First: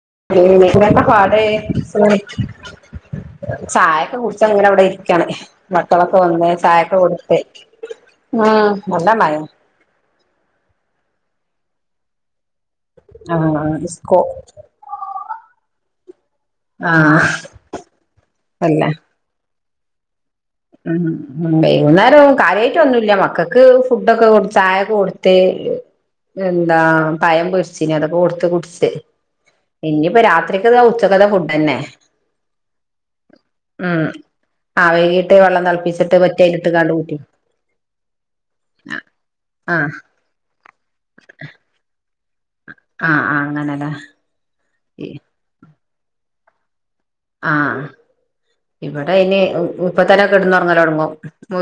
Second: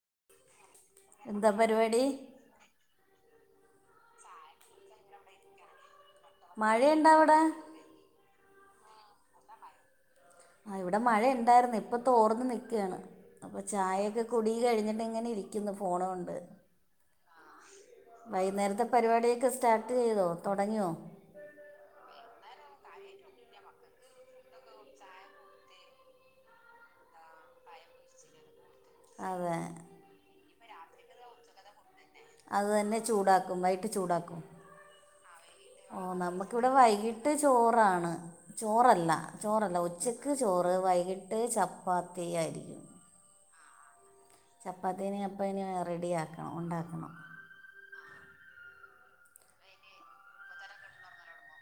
[unintelligible] പാട് എന്താ പരിപാടി [unintelligible] ചായൊക്കെ കുടിച്ചങ്ങനെവിടെ ഇരിക്കാണ്. മ ക്കളൊക്കെ വന്ന് ചായൊക്കെ മഴയുണ്ടോ അവിടെ കൊടുത്ത് നല്ല ആ മയാണ്. ആ ഇവിടെ മഴണ്ടായിർന്ന് ഇപ്പൊ തോർന്ന് നിൽ ക്കാണ് ആ അപ്പ സ്കൂ ചായയൊക്കെ കുടി കഴിഞ്ഞിട്ട് ങ്ങനെ ഇരിക്ക്ന്ന് ഫോണകൊണ്ട്. ആ അല്ല വൈന്നേരത്തെ പരിപാടിയൊക്കെ സ്റ്റാർട്ട് ചെയ്തോ? തുടങ്ങിയോ ഉം ഉം വൈകുന്നേരം കാര്യയിട്ട് ഒന്നുംല്ല മ ക്കക്ക് ഫുഡൊക്കെ കൊടു ചായൊക്കെ കൊടുത്തേ എന്താ പയം പൊരിച്ചിന അതൊക്കെ കൊടുത്ത കുടി അതെ ഇനിപ്പ രാത്രിക്ക്താ ഉച്ചക്കത ഫുഡ് തന്നെ. അതു തന്നെ ചൂടാക്കും വൈട്ട് ചൂടാക്കും. ട്ടെ വെള്ളം തെൾ നമുക്കിവിടെ വൈകിട്ട് ചോറാണ് ചോറല്ല ആ ചോറല്ല ഉച്ചക്ക് ചോറ്, വൈകിട്ട് ചപ്പാത്തിയായിരിക്കും അ ഹ് ചപ്പാത്തിനെ അപ്പന് റെഡിയാക്കണം ഉണ്ടാക്കണം ആഹ ഇവിടെയ്നി ഇപ്പത്തന്നെ കെട്ന്നൊർങ്ങലോട്ങ്ങും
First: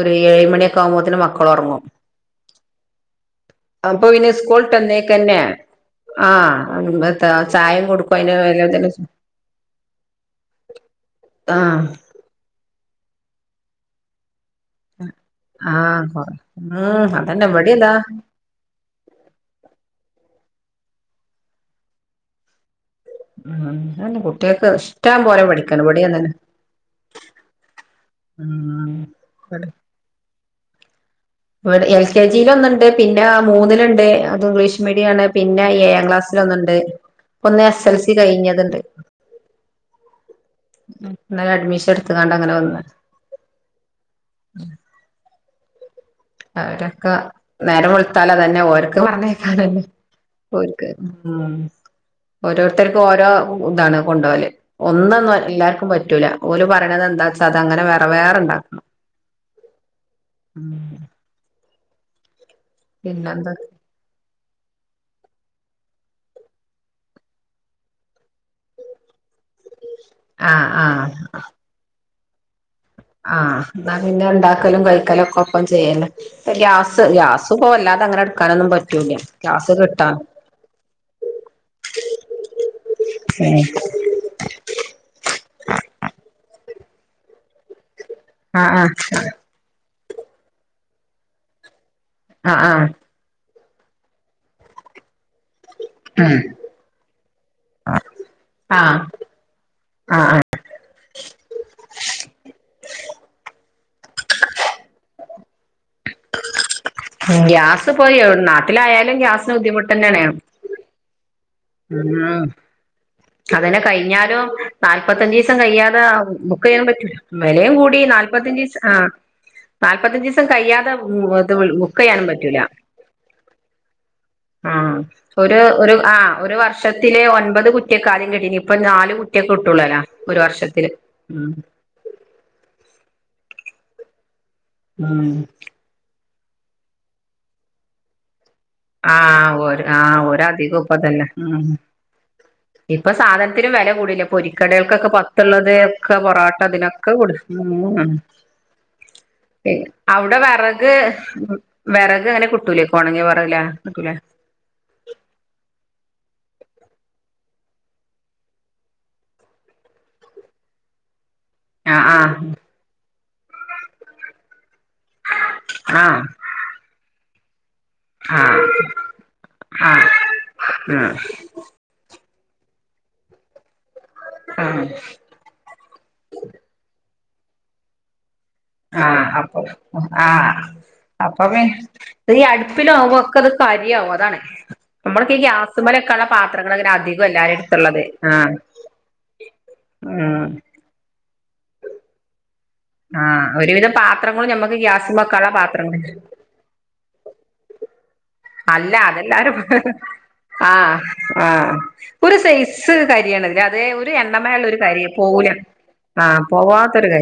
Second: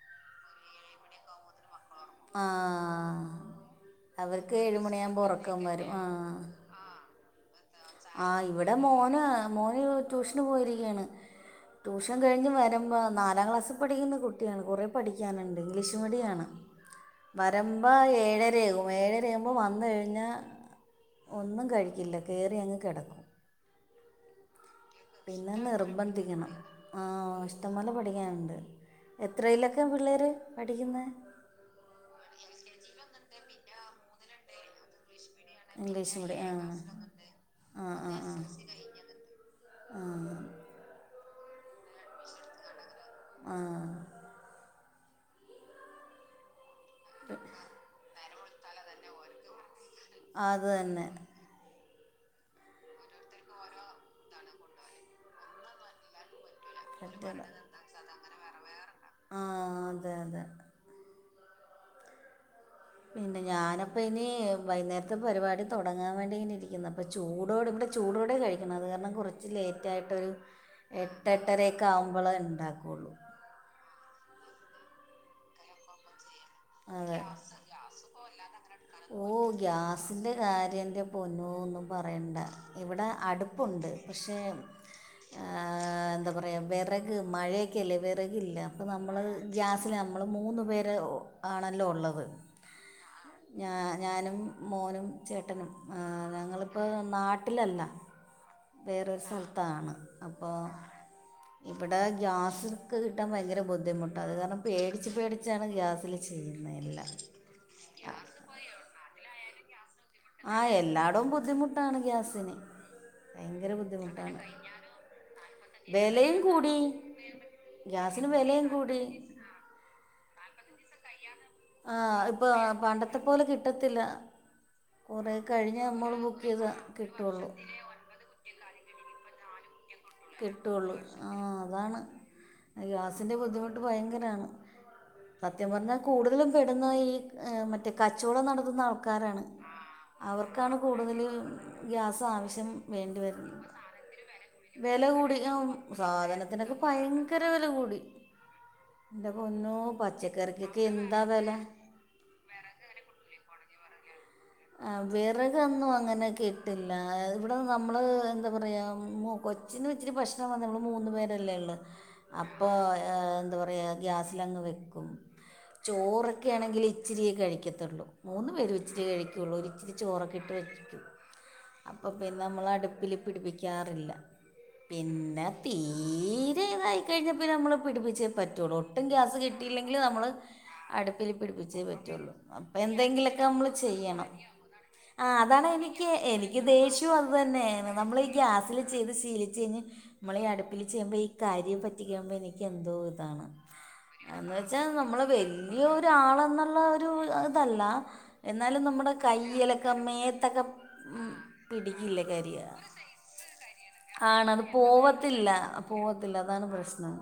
ഒരു ഏഴ് മണിയൊക്കെ ആവുമ്പോത്തന് മക്കളൊർങ്ങും ആഹ അപ്പൊ പിന്നെ സ്കോൾട്ടന്നേക്കന്നെ ഉറക്കം വരും ആ [unintelligible] ആഹ് ഇവിടെ മോന മോന് ട്യൂഷന് പോയിരിക്കയാണ് ആഹ് ട്യൂഷൻ കഴിഞ്ഞ് വരുമ്പോൾ നാലാം ക്ലാസ്സിൽ പഠിക്കുന്ന കു [unintelligible] കുട്ടിയാണ് കൊറേ പഠിക്കാനുണ്ട് ഇംഗ്ലീഷ് ആഹ് കൊറ മീഡിയാണ് ഉം അതന്നെ ഇവിടേം ഇതാ വരമ്പോ ഏഴരയാകും ഏഴരയാകുമ്പോൾ വന്നു കഴിഞ്ഞാ ഒന്നും കഴിക്കില്ല കേറി അങ്ങ് കിടക്കും ഉം അ [unintelligible] കുട്ടികൾക്ക് [unintelligible] പിന്നെ പഠിക്കണം ഇവിടേം അതന്നെ നിർബന്ധിക്കണം ആ ഇഷ്ടം പോലെ പഠിക്കാനുണ്ട് ഉം എത്രയിലക്കെ പിള്ളേര് പഠിക്കുന്നെ ഇവിടെ എൽ കെ ജിൽ ഒന്നുണ്ട് പിന്നെ മൂന്നിലുണ്ട് അത് ഇംഗ്ലീഷ് മീഡിയം ആണ് പിന്നെ ഏഴാം ഇംഗ്ലീഷ് മീഡിയം ആ ക്ലാസ്സിലൊന്നുണ്ട് ഒന്ന് എസ് എസ് എൽ സി ആ ആ ആ കഴിഞ്ഞത്ണ്ട് ആഹ് ഇന്നലെ അഡ്മിഷൻ എടുത്ത കണ്ട് അങ്ങനെ വന്ന് ആ അവരൊക്കെ നേരം വെളുത്താലതന്നെ ഓരക്ക് പറഞ്ഞേക്കാനല്ലേ അത് പോയിരിക്ക് തന്നെ ഉം ഓരോരുത്തർക്കും ഓരോ ഇതാണ് കൊണ്ടോവല് ഒന്നന്നും എല്ലാർക്കും പറ്റൂല ഓല് പറ്റൂല പറയണതെന്താച്ച അതങ്ങനെ വേറെ വേറെ ഇണ്ടാക്കണം ആഹ് അതെ അതെ പിന്നെ പിന്നെന്താ ഞാനപ്പ ഇനി വൈകുന്നേരത്തെ പരിപാടി തുടങ്ങാൻ വേണ്ടി ഇങ്ങനെ ഇരിക്കുന്നു അപ്പ ചൂടോട് ഇവിടെ ചൂടോടെ കഴിക്കണേ അതു കാരണം കുറ ച്ച് ലേറ്റായിട്ടൊരു ആഹ് എട്ട് എട്ടരയൊക്കെ ആവുമ്പളാ ഇണ്ടാക്കൂ ആ എന്നാ പിന്നെ ഇണ്ടാക്കലും കഴിക്കലും ഒക്കെ ഒപ്പം ചെയ്യാലോ ഇപ്പ ഗ്യാസ് അതെ ഗ്യാസ് ഇപ്പോ വല്ലാതെ അങ്ങനെ എടുക്കാനൊന്നും പറ്റൂല ഓ ഗ്യാസ് കിട്ടാൻ ഗ്യാസിൻ്റെ കാര്യം എൻ്റെ പൊന്നോ ഒന്നും പറയണ്ട. ഇവിടെ അടുപ്പുണ്ട് പക്ഷേ ആ എന്താ പറയാ വെറ ക് മഴയൊക്കെ അല്ലേ വിറകില്ല അപ്പോ ആഹ് നമ്മള് ഗ്യാസില് നമ്മള് മൂന്നുപേര് ഒ ആണല്ലോ ഉള്ളത് ആ ആ ഞ ഞാനും മോനും ചേട്ടനും ഞങ്ങളിപ്പോ നാട്ടിലല്ല ആഹ് വേറൊരു സ്ഥലത്താണ് ആഹ് അപ്പോ ഇവിടെ ഗ്യാസ് ക്കെ കിട്ടാൻ ഭയങ്കര ബുദ്ധിമുട്ടാ അത് കാരണം പേടിച്ച് പേടിച്ചാണ് ഗ്യാസ് ഗ്യാസ് പോയ് [unintelligible] നാട്ടിലായാലും ഗ്യാസിന് ബുദ്ധിമുട്ട് തന്നെയാണ് ആ എല്ലാടോം ബുദ്ധിമുട്ടാണ് ഉം ഗ്യാസിന് ഭയങ്കര അതന്നെ ബുദ്ധിമുട്ടാണ് കഴിഞ്ഞാലും നാല്പത്തഞ്ചീസം കയ്യാ തെ വിലയും ബുക്ക് കൂടി ചെയ്യാൻ പറ്റൂല വിലയും കൂടി ഗ്യാസിന് വിലയും നാല്പത്തഞ്ചീസ ആ കൂടി നാല്പത്തിയഞ്ചീസം കയ്യാതെ ആ ഇപ്പൊ പണ്ടത്തെ പോലെ കിട്ടത്തില്ല ആ കുറെ ഒരു കഴിഞ്ഞാ ഒരു നമ്മള് ആ ബു ഒരു വർഷത്തിലെ ഒൻപത് കുറ്റിയൊക്കെ ആദ്യം കിട്ടീന് ഇപ്പൊ നാല് കുറ്റിയൊക്കെ കിട്ടുള്ളോല് കിട്ടു ഒള്ളു ആ അതാണ് ഗ്യാസിൻ്റെ ബുദ്ധിമുട്ട് ഭയങ്കരാണ് ഉം സത്യം പറഞ്ഞാൽ കൂടുതലും പെടുന്ന ഈ മറ്റേ കച്ചവടം നട ത്തുന്ന ആ ആൾക്കാരാണ് ഓര് ആ അവർക്കാണ് ഒരധികം കൂടുതൽ ഇപ്പതന്നെ ഉം ഗ്യാസ് ആവശ്യം വേണ്ടി വരുന്നത് വില കൂടില്ലേ പൊരിക്കട വെല ഒക്കെ കൂടി ആഹ് പുറത്തുള്ളത് ഒക്കെ പൊറാട്ട സാധനത്തിനൊക്കെ ഇതിനൊക്കെ കൂടു ഭയങ്കര വെല മ് കൂടി. മ് ന്റെ പൊന്നോ അവിടെ പച്ചക്കറിക്കൊക്കെ വിറക് എന്താ വെല. വിറക് അങ്ങനെ കിട്ടൂലെ ഒണങ്ങിയ വെറക് നിക്കൂലേ ആ വിറകൊന്നു അങ്ങനെ കിട്ടില്ല. ഇവിടെ നമ്മള് എന്താ പറയാ മു കൊച്ചിനും ഇച്ചിരി പ്രശ്നം വന്നെള്ളൂ മൂന്നുപേര് ല്ലെഇള്ളൂ. ആഹ് അപ്പോ എന്തപറയാ ഗ്യാസിലങ്ങ് വെക് ക്കും ആഹ് ചോറൊക്കെ ആണെങ്കില് ഇച്ചിരിയേ കഴിക്കത്തുള്ളൂ ആഹ് മൂന്ന്പേരും ഇച്ചിരി കഴിക് ത്തുള്ളൂ. ഒരിച്ചിരി ആഹ് ചോറൊക്കെ ഇട്ട് വെക്കും. ആഹ് അപ്പൊ പിന്നെ നമ്മള് അടുപ്പില് പിടിപ്പിക്കാറില്ല. ആഹ് പിന്നെ തീരെ ഇതായിക്കഴിഞ്ഞ പിന്നെ നമ്മള് പിടിപ്പിച്ചേ പറ്റുള്ളൂ. ഒട്ടും ആഹ് ഗ്യാസ് അപ്പൊ കിട്ടിയില്ലെങ്കില് നമ്മള് ആഹ് അടുപ്പില് പിടിപ്പിച്ചേ പറ്റുള്ളൂ. അപ്പ എന്തെങ്കിലൊ ക്കഅത് കരിയാവും അതാണേ ആ അതാണ് എനിക്ക് എനിക്ക് ദേഷ്യവും അധികം അത് എല്ലാരെ തന്നെയാണ് അടുത്തുള്ളത് നമ്മള് ഈ ആഹ് ഗ്യാസില് ചെയ്ത് ശീലിച്ച് കഴിഞ്ഞ് നമ്മള ഈ ഉം അടുപ്പിൽ ചെയ്യുമ്പോ ഈ കരി പറ്റിക്കഴുമ്പോ എനിക്ക് എന്തോ ഇതാണ് ആഹ് ഒരുവിധം പാത്രങ്ങളും എന്ന് ഞമ്മക്ക് വെച്ചാ ഗ്യാസുമ്മെ നമ്മള് വെക്കാള്ള വല്യ പാത്രങ്ങള് ഒരാളെന്നുള്ള ഒരു ഇതല്ല എന്നാലും നമ്മുടെ എല്ലാരും കയ്യിലൊക്കെ പറയു മേത്തൊക്കെ ആ ഉം ആ പിടിക്കില്ല കരിയ ഒരുസൈസ് കരിയാണല്ലെ അത് ഒരു എ ആണത് പോവത്തില്ല പോവത്തില്ല അതാണ് പ്രശ്നം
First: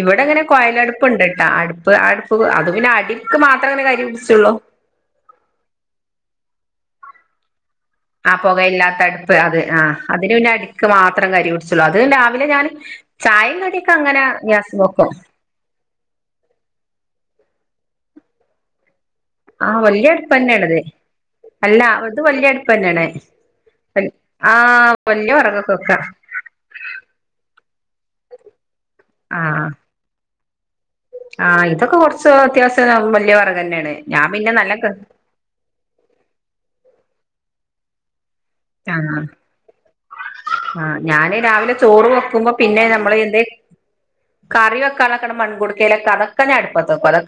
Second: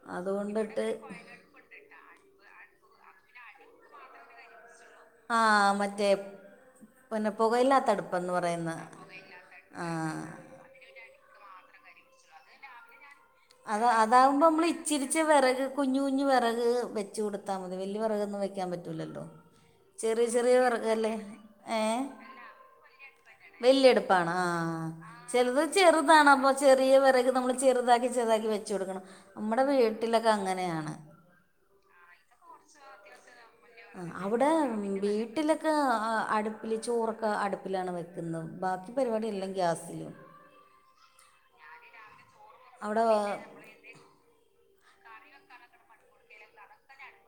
ഇവിടെങ്ങനെ അതുകൊണ്ടിട്ട് കോഴലടുപ്പുണ്ട്ട്ടാ അടുപ്പ് അടുപ്പ് അത് പിന്നെ അടി ക്ക് മാത്രം അങ്ങനെ കരി പിടിച്ചൊള്ളൂ ആ മറ്റേ പിന്നെ പുകയില്ലാ ആ പുകയില്ലാത്ത അടുപ്പ് അത് ആ അതിന് പിന്നെ അടിക്ക് മാ ത്രം കരി പിടിച്ചൊള്ളൂ അത് രാവിലെ ഞാൻ ചായയും അത കടിയൊക്കെ അങ്ങനെ അതാവുമ്പോ നമ്മൾ ഗ്യാസ് വെക്കും ഇച്ചിരിച്ചെ വെറക് കുഞ്ഞ്കുഞ്ഞ് വെറക് വെച്ച് കൊടുത്താ മതി അത് വെല്യ വെറകൊന്നും വെയ്ക്കാൻ പറ്റില്ലല്ലോ ആ വെല്യ അടുപ്പന്നെയണത് അല്ല അത് വെല്യ അടുപ്പന്നെയാണ് വെല്യ അടുപ്പാണ് ആ ആഹ് വല്യ ചെറുത് വിറകൊക്കെ വെക്കാ ചെറുതാണ് അപ്പൊ ചെറിയ വെറക് നമ്മള് ചെറുതാ ചെറുതാക്കി വെച്ച്കൊടുക്കണം. നമ്മടെ വീട്ടിലൊക്കെ അങ്ങനെയാണ് ആ ഇതൊക്കെ കൊറച്ച് അത്യാവശ്യം വെല്യ വെറകന്നെയാണ് ആ ഞാൻ പിന്നെ നെല്ലക്ക അടുപ്പില് ചോറൊക്കെ അടുപ്പിലാണ് വെക്കുന്നത് ബാക്കി ആഹ് പരിപാടി എല്ലം ഗ്യാസിലും ആഹ് ഞാന് രാവിലെ ചോറ് വെക്കുമ്പോ പിന്നെ നമ്മള് എന്ത് അവിടെ കറി വെ കലാക്കണ മൺകുടക്കെലെ കതക്കന്നെ അടുപ്പത്ത വെക്കാ അതു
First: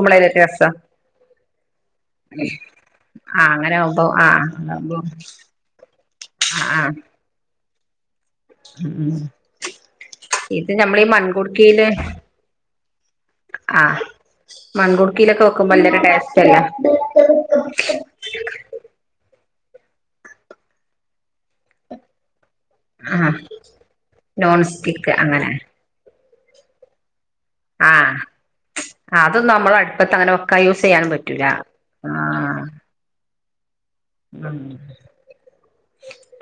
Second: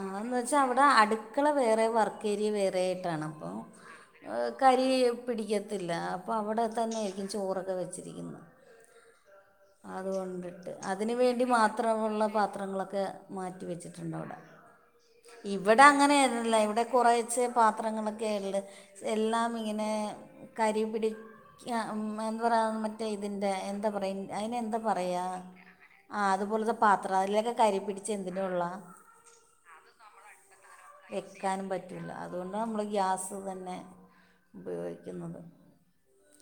ആവന്ന് വെച്ചാ അവിടെ അടുക്കള വേറെ വർക്കേരിയ വേറെ ആയിട്ടാണ് ആഹ് അപ്പൊ അങ്ങനെ ആവുമ്പോ ആഹ് കരി ആഹ് പിടിക്കത്തില്ല അപ്പോ അവിടെ ആഹ് തന്നെയിരിക്കും ചോറൊക്കെ വെച്ചിരിക്കുന്നത് ഉം അതുകൊണ്ടിട്ട് ഇത് നമ്മളീ അതിന് വേണ്ടി മൺകുടുക്കയില് മാത്രമുള്ള പാത്രങ്ങളൊക്കെ ആഹ് മാറ്റിവെച്ചിട്ടുണ്ടവിടെ മൺകുടുക്കിയിലൊക്കെ വെക്കുമ്പോ ഇവിടെ നല്ലൊരു ടേസ്റ്റ് അങ്ങനെയല്ല അല്ലേ ഇവിടെ കോറേച്ചേ പാത്രങ്ങളൊക്കെയിണ്ട് എല്ലാം ഇ ഇങ്ങനെ കരി പിടിക്ക എന്താ പറയ മറ്റേ ആഹ് ഇതിന്റെ എന്താ പറയ നോൺ സ്റ്റിക്ക് അങ്ങനെ ആ അതുപോലത്തെ പാത്രം അതിലൊക്കെ കരി ആ പിടിച്ച് എന്തിനുള്ള അ അത് നമ്മൾ അടുപ്പത്തങ്ങനെ വെക്കായു വെക്കാനും പറ്റൂല്ല അതുകൊണ്ട് നമ്മള് ഗ്യാസ് തന്നെ ഉം ഉപയോഗിക്കുന്നത്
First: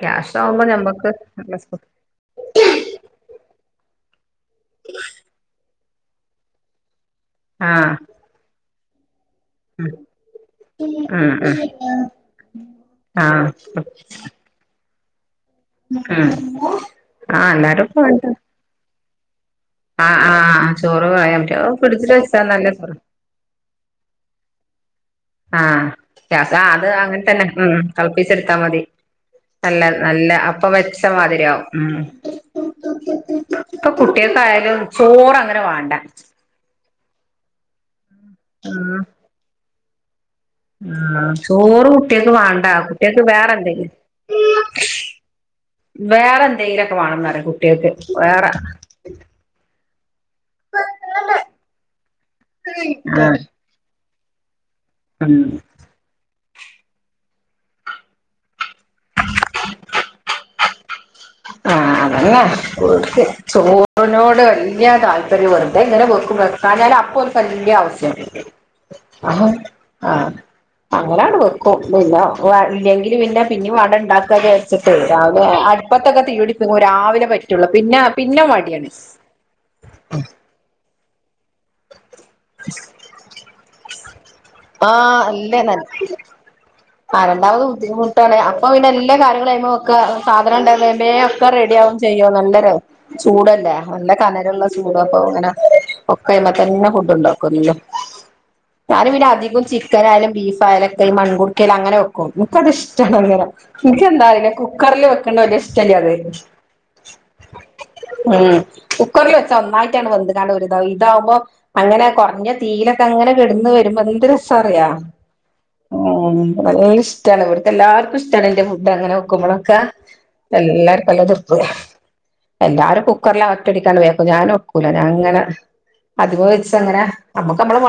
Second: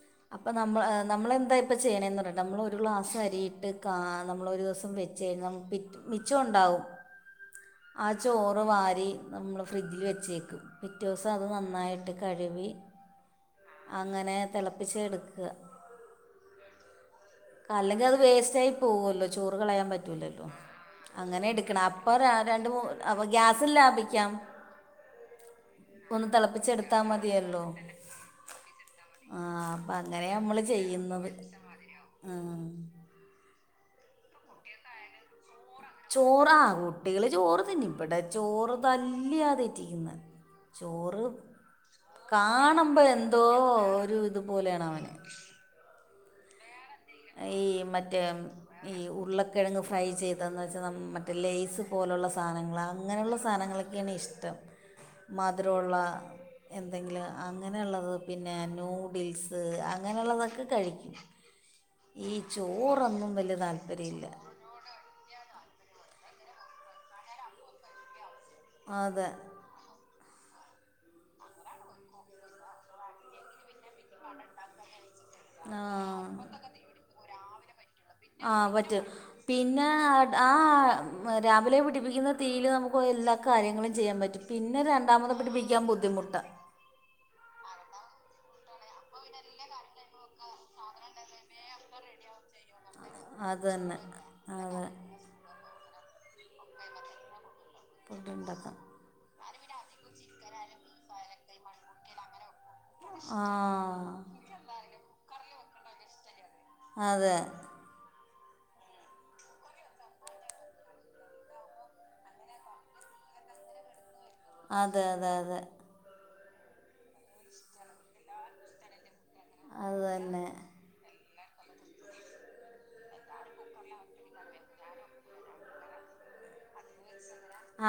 ക്യാഷ് അപ്പൊ ആവുമ്പോ നമ്മ ഞമ്മക്ക് നമ്മളെന്താ ഇപ്പ ചെയ്യണേന്ന് പറയട്ടെ നമ്മൾ ഒരു ഗ്ലാസ് അരിട്ട് കാ നമ്മളൊരു ദിവസം വെച്ചു കഴിഞ്ഞാൽ പിറ്റെ മിച്ചം ഒണ്ടാവും ആഹ് ആ ചോറ് മാ നമ്മള് ഉം ഫ്രിഡ്ജിൽ വെച്ചേക്കും പിറ്റേ ദിവസം അത് നന്നായിട്ട് കഴുവി ആ ഉപ്പച്ചിയാ എടുക്ക്അ [unintelligible] എല്ലാരും കല്ലെങ്കി അത് പോയിട്ട് വേസ്റ്റ് ആയി പോവുഅല്ലോ ചോറ് കളയാൻ ആഹ് പറ്റൂല്ലല്ലോ ആഹ് ചോറ് കളയാൻ അങ്ങനെ പറ്റോ എടുക്കണേ ഫ്രിഡ്ജിൽ അപ്പൊ ര വെച്ചാ നല്ല രണ്ട് മൂ ചോറ് ഗ്യാസും ലാഭി ക്കാം ആ രസ അത് അങ്ങനെ തന്നെ മതിയല്ലോ തെൾപ്പിച്ചെടുത്താ മതി ആഹ് നല്ല അപ്പൊ അങ്ങനെ നല്ല നമ്മള് അപ്പൊ ചെയ്യുന്നത് വെച്ചമാതിരിയാവും മ് ഉം ഇപ്പൊ കുട്ട്യാക്കായാലും ചോറങ്ങ ചോറാ കുട്ടികള് ചോറ് തിന്നും ഇവിടെ ചോറ് ആഹ് തല്ല്യാ തീറ്റിക്ക്ന്നേ ചോറ് ആഹ് ചോറ് കുട്ടികൾക്ക് വാണ്ട കാണ്‌മ്പോ കുട്ടികൾക്ക് എന്തോ വേറെ ഒരു എന്തെങ്കിലും ഇത്പോലെയാണവന് വേറെ എന്തെലൊക്കെ വേണന്ന് പറയും കുട്ട്യാക്ക് മറ്റേ വേറെ ഈ ഉരുളക്കിഴങ്ങ് ഫ്രൈ ചെയ്തതെന്ന് വെച്ചാൽ മറ്റേ ലേസ് പോലുള്ള സാധനങ്ങൾ അങ്ങനെയൊള്ള ആഹ് സാധനങ്ങളൊക്കെയാണ് ഇഷ്ടം ഉം മധ്രൊള്ള എന്തെങ്കിലും അങ്ങനെയൊള്ളത് പിന്നെ നൂഡിൽസ് അങ്ങനെള്ളതൊക്കെ കഴിക്കും ആ ഈ അതന്നെ [unintelligible] ചോറൊന്നും വലിയ താല്പര്യമില്ല ചോറിനോട് വല്യ താല്പര്യം [unintelligible] അപ്പോ ഇങ്ങനെ വെക്കും വെക്കാഞ്ഞാല് അപ്പൊൽക്ക് വല്യ ആവ്സ്യാണ് അതെ അഹ്ആ അങ്ങനാണ്ട് വെക്കും പിന്നെ ഇല്ല്യെങ്കില് പിന്നെ പിന്നിം വേണ്ടേ ണ്ടാക്കാ വെച്ച്ട്ട് രാവ് ലെ അ ആ പ്പത്തൊക്കെ തീയുടിപ്പ് [unintelligible] രാവിലെ കഴി ആ പറ്റും പിന്നെ ആ ആ രാവിലെ പിടിപ്പിക്ക്ന്ന തീയില് നമുക്ക് എല്ലാ കാര്യങ്ങളും ചെയ്യാൻ പറ്റും പിന്നെ ആഹ് രണ്ടാമത് അല്ലേ പ്പിടിപിക്യാൻ ബുദ്ധിമുട്ടാ. ആ രണ്ടാമത് ബുദ്ധിമുട്ടാണ് അപ്പൊ പിന്നെ എല്ലാ കാര്യങ്ങളും അയ്മെ വെക്ക സാധനണ്ടേ വേമ്മ്മ്പേ ഒക്കെ റെഡി ആവും ചെയ് അയ്യോ നല്ലരെ അത് ചൂടല്ലേ തന്നെ നല്ല കനല്ള്ള അതെ ചൂടാപ്പൊ ഇങ്ങന ഒക്കൈമതന്നെ ഫുഡ് ണ്ടാ കൊല്ലം ഫുഡ് ഉണ്ടാക്കാം ഞാന് പിന്നെ അധികും ചിക്കനായാലും ബീഫായാലൊക്കെ ഈ മൺകു [unintelligible] അങ്ങനെ വെക്കും ആ ഇൻകതിഷ്ടാണ്ങ്ങനെ ഇൻകെതാറീല കുക്കർല്ല് വെക്കണ്ടേ വെല്ല്യഷ് ശ്ട്ടല്ല്യത് അതെ ഉം കുക്കർല്ല് വെച്ച ഒന്നായിറ്റാണ്ട് വെന്ത്കാണ്ട് ഒര്തായി ഇതാവുമ്പോ അങ്ങനെ കൊർഞ്ഞ തീലൊക്കെ അ ങ്ങനെ കെട്ന്ന് വെര്മ്പോ ന്ത് രസ അറിയ അതെ അതെ അതെ വല്ല്യ ഇഷ്ടാണ് ഇവ്ട്ത്തെ എല്ലാർക്കും ഇഷ്ട്ടാണ് എന്റെ മുട്ട അങ്ങനെ വെക്കുമ്പളോക്കെ അത് തന്നെ എല്ലാർക്കും നല്ല ത്യ [unintelligible] എല്ലാരും കുക്കറിലറ്റടിക്കാണ്ട് വേമ് വെക്കും ഞാൻ വെക്കൂല ഞാൻ അങ്ങനെ അതിമെ വെച്ചങ്ങനെ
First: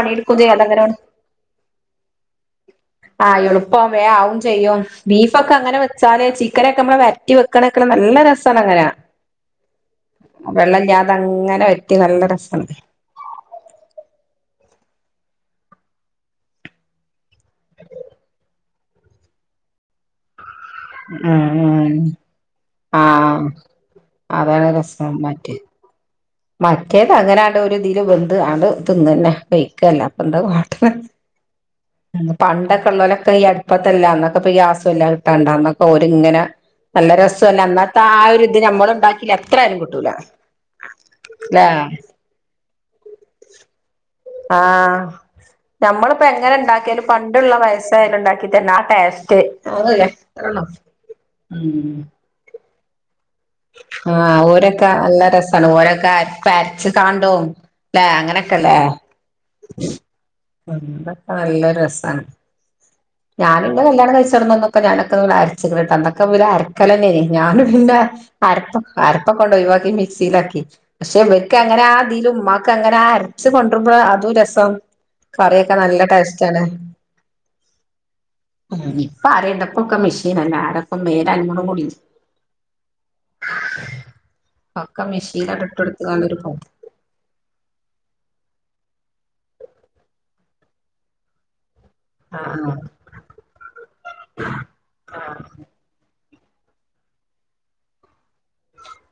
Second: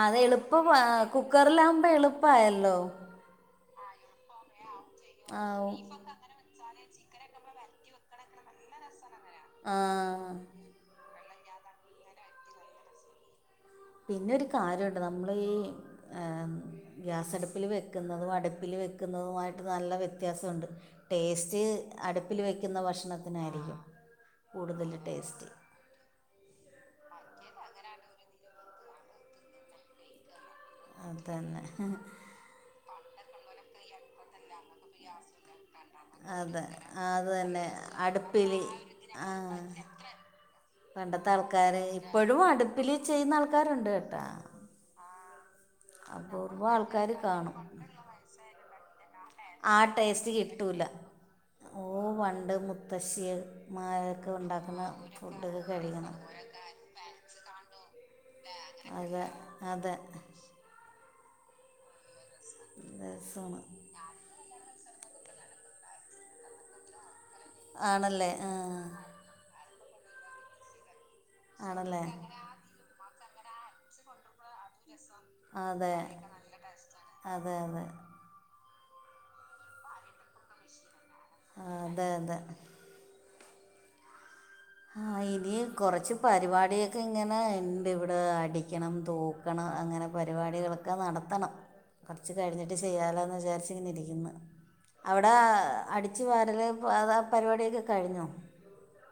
അത് എളുപ്പം ആ കുക്കറ്ലാ വ്മ്പോളുപ്പായല്ലോ. പ്പം വേം ആവുംചെയ്യും ബീഫൊക്കെ ആവും അങ്ങനെ വെച്ചാലെ ചിക്കനെ മ്മള് വര്റ്റി വെക്കണെക്ണെ നല്ല രസാണ്ങ്ങന. ആഹ് അതങ്ങനെ വറ്റി നല്ല രസണ് പിന്നെ ഒരു കാര്യണ്ട് ന്നമ്മള് ഈ ഏ ഗ്യാസ് അട്പില് വെക്ക്ന്നതും അട്പ്പില് വെക്കുന്നതുമായിട്ട് നല്ല വ്യത്യാസൊണ്ട്. ഉം ടേസ്റ്റ് ഉം അട്പ്പില് വെയ്ക്കുന്ന ആഹ് ഭക്ഷണത്തിനായിരിക്കും. അതാണ് കൂടുതൽ രസം ടേസ്റ്റ് മറ്റ് മറ്റേത് അങ്ങനാണ്ട് ഒരു ഇതില് വെന്ത് ആണ്ട് തിന്നന്നെ വെയ്ക്കല്ല പ്പന്താകാ അത് തന്നെ [unintelligible] പണ്ടക്കെ ള്ളോലെ കെ ഈ അട്പ്പത്തെല്ല അന്നൊക്കെപ്പൊ ഗ്യാസല്ലാകിട്ടാണ്ട ഓര്ങ്ങനെ അതെ നല്ല അത് രസൊല്ലെ തന്നെ അന്നത്താ ആ ഒരു അടുപ്പിൽ ഇത് ഞമ്മള് ണ്ടാക്യാല് എത്ര ആലും ആ കിട്ടൂല. പണ്ടത്തെ ല്ലേ ആൾക്കാര് ഇപ്പഴും അട്പ്പില് ചെയ്യ്ന്ന ആൾകൊരോണ്ട് ആ ഞമ്മള്പ്പോ എങ്ങനെ അപൂർവം ണ്ടാക്യാലും ആൾക്കാർ പണ്ട്ള്ള കാണും വയസ്സായോല് ണ്ടാക്കി തെര്നെ ആ ടേസ്റ്റ് [unintelligible] ല്ല ഉം ബഷീറ് ആഹ ഓരൊക്കെ അല്ലരസാണ് കഴിക്കണം ഓരൊക്കെവര്രച്ച് കാണ്ടും ലെ അങ്ങനെ കെലെ അതെ അതെ പണ്ടൊക്കെ നല്ല രസാണ്. രസമാണ് ഞാനിന്നെ കല്ല്യാണം കൈചോട്ന്നപ്പൊക്കെ ഞാനൊക്ക അര്ച്ച്ക്ണ്‌ട അന്നക്കെ വ്‌ല് അരക്കലെന്നെയ്നി. ഞാന് ആണല്ലേ [unintelligible] ആ അരപ്പ്ക്കടൊഴിവാക്കി മിക്സിലാക്കി പഷെ ഇവെര്ക്ക അങ്ങന ആണല്ലേ അതിലും മ്മാക്ക് അങ്ങനെ ആ സ് കൊണ്ട്രുമ്പളുംഅതും രസം. കറിയൊക്കെ അതെ നല്ല ടേസ്റ്റ് ആണ്. അതെ അതെ ഉ ഇപ്പൊ ആരെണ്ടോ പ്പൊക്കെ മിഷീനല്ലെ ആരോക്കും മേലന്ങ്ങ്ണ്കൂടില്ല. അതെ അതെ ആഹ് ഇനി മെഷീനാണ്ട് കൊറച്ച് ഇട്ടൊടുത്ത്കാണ്ട് ഒരു പോ പരിപാടിക്കെ ഇങ്ങനെ ഇണ്ട് ഇവിടെ അടിക്കണം തൂക്കണം അങ്ങനെ പരിപാടികളൊക്കെ നടത്തണം. കൊർച്ച്‌ ആ കയിഞ്ഞിട്ട് ചെയ്യാലോന്ന് വിചാരിച് ഇങ്ങനെ ഇരിക്ന്ന് ആ അവടെ അടി ച് വാരല് പ അതാ ആ പരിപാടിക്കെ കഴിഞ്ഞോ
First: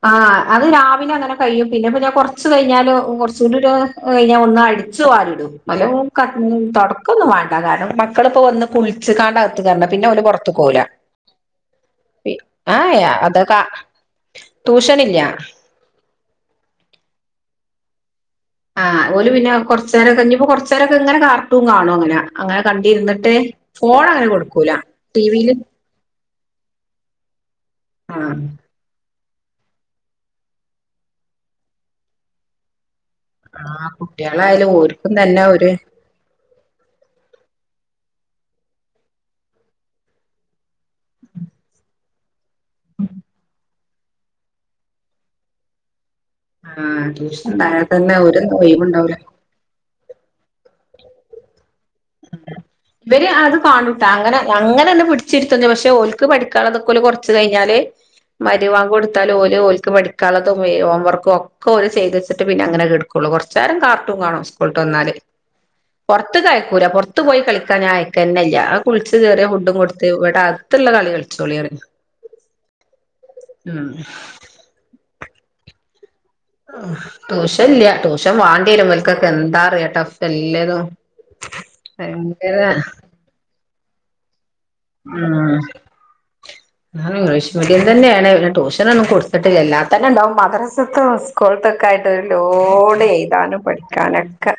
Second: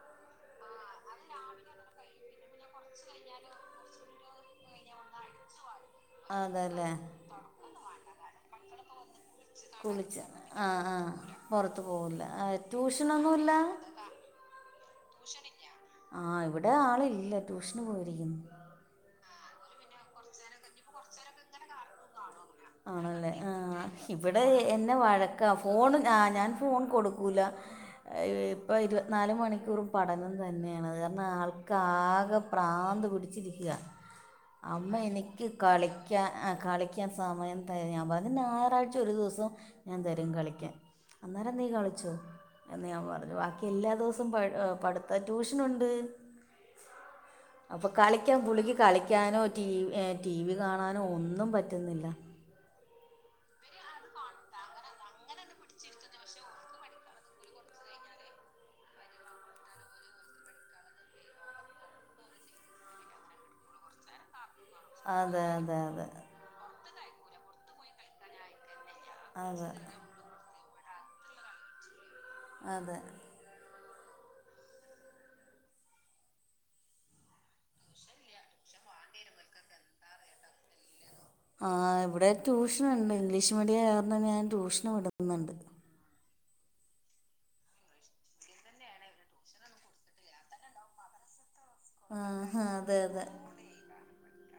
ആഹ് അത് രാവിലെ അങ്ങനെ കഴിയും പിന്നപ്പ ഞ കൊറ്ച് കയിഞ്ഞാല് കൊറചൂടോര് അയിഞ്ഞ ഒന്ന് അടിച്ചു വാരിടും [unintelligible] അതല്ലേ തൊടക്കൊന്നും വാണ്ട കാര്ണം മക്കള്പ്പോ വന്ന് കുളിച് കാണ്ടാ ആഹ് ആഹ് പൊർത്ത് പോവൂല്ല ആ ഏഹ് ട്യൂഷനൊന്നുംല്ല. അതൊക്കെ ട്യൂഷനില്ല ആ ഇവടെ ആളില്ല ട്യൂഷന് പോയിരിക്കു ആഹ് ഓല് പിന്നെ കൊർച്ചേരം നിപ്പോ കൊർച്ചരൊക്കെ ഇങ്ങനെ കാർട്ടും കാണും അങ്ങനെ അങ്ങനെ ആണല്ലേ കണ്ടിരുന്നിട്ട് ആ ഫോൺ അങ്ങനെ ഇവടെ കൊടുക്കൂല എന്നെ വഴക്ക ടിവിയില് ഫോൺ ആ ഞാൻ ഫോൺ കൊടുക്കൂല്ല ആഹ് ഇപ്പ ഇത് നാല് മണിക്കൂറും പഠനം തന്നെയാണ് അത് കാരണം ആൾക്കാകെ പ്രാന്ത് പിടി ആഹ് [unintelligible] കുട്ട്യാളായാലും അമ്മ ഓര്ക്കും തന്നെ എനിക്ക് ഒരു കളിക്കാൻ എ കളിക്കാൻ [unintelligible] ഞാൻ പറഞ്ഞു ഞാറാഴ്ച ഒരു ദിവസം ഞാൻ തരും കളിക്കാൻ അന്നേരം നീ കളിച് ന്ന് ഞാൻ പറഞ്ഞു ബാക്കി എല്ലാ ദിവസവും പപഠിത്ത ട്യൂഷനുണ്ട്. ആഹ് ട്യൂഷൻ ഉണ്ടായാൽ അപ്പൊ തന്നെ കളിക്കൻ ഒരു പുള്ളിക്ക് ഒഴിവുണ്ടാവൂല കളിക്കാനോ ടി വി ഏ ടി വി കാണാ ഒന്നും പറ്റുന്നില്ല. ഇവര് അത് കാണൂട്ട അങ്ങനെ അങ്ങനെന്ന പിടിച്ചിരുത്തു പക്ഷെ ഓല്ക്ക് പഠിക്കാനുള്ളതൊക്കല് കൊർച്ച് കഴിഞ്ഞാല് മരിവാഗ് കൊടുത്താല് ഓല് ഓൽക്ക് പടിക്കാനുള്ളതും ഹോംവർക്കും ഒക്കെ ഓല് ചെയ്ത് വച്ചിട്ട് പിന്നെ അങ്ങനെ കെട്കും. മ്മള് കൊർച്ചേരം കാർട്ടൂ കാണും. സ്കൂൾട്ട് വന്നാല് അതെ അതെ അതെ പൊറത്ത് കയ്ക്കൂല. പൊർത്ത് പോയി കളിക്കാഞാൻ അയക്കന്നല്ല. കുളിച്ച് കേറിയ അതെ ഫുഡും കൊടുത്ത് ഇവടെ അത്തുള്ള കളി കളിച്ചോളി പറി അതെ ട്യൂഷൻ ഇല്ല ട്യൂഷൻ വാണ്ടിരുവൽക്കൊക്കെ എന്താറിയാ ടഫ് എല്ലതും. ആ ഇവിടെ ഭയങ്കര ട്യൂഷന്ണ്ട് ഇംഗ്ലീഷ് മീഡിയം കാരണം ഞാൻ ട്യൂഷന് വിട്ന്ന്ണ്ട്. ഉം ഞാൻ ഇംഗ്ലീഷ് മീഡിയം തന്നെയാണ് ട്യൂഷന ഒന്നും കൊടുത്തിട്ടില്ലല്ലോ അല്ലാതെ തന്നെ ഉണ്ടാവും മദ്രസത്തി സ്കൂളിതെ ക്കായിതാ ആ അതെ ലോഡ് അതെ എഴുതാനും പഠിക്കാനോഒക്കെ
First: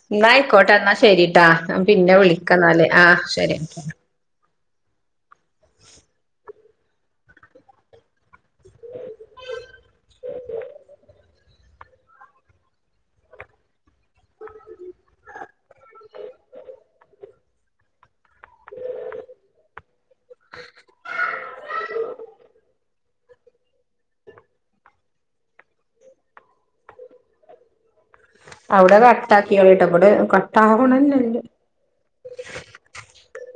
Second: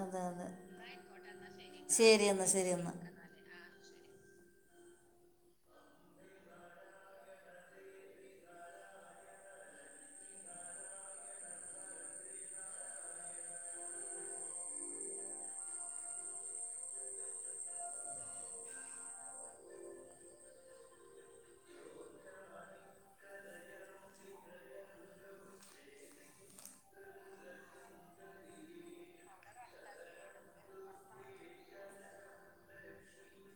അതെ അതെ ന്നായ്ക്കോട്ടെ ന്നാ ശരിട്ടാ ഞാ പിന്നെ ശരി എന്നാൽ ശരി വിളിക്കന്നാല് എന്നാൽ ആഹ് ശരി. [unintelligible] അവടെ കട്ടാക്കിയളിട്ട ഇവടെ കട്ടാവ്ണെഞ്ഞല്ല. [inaudible]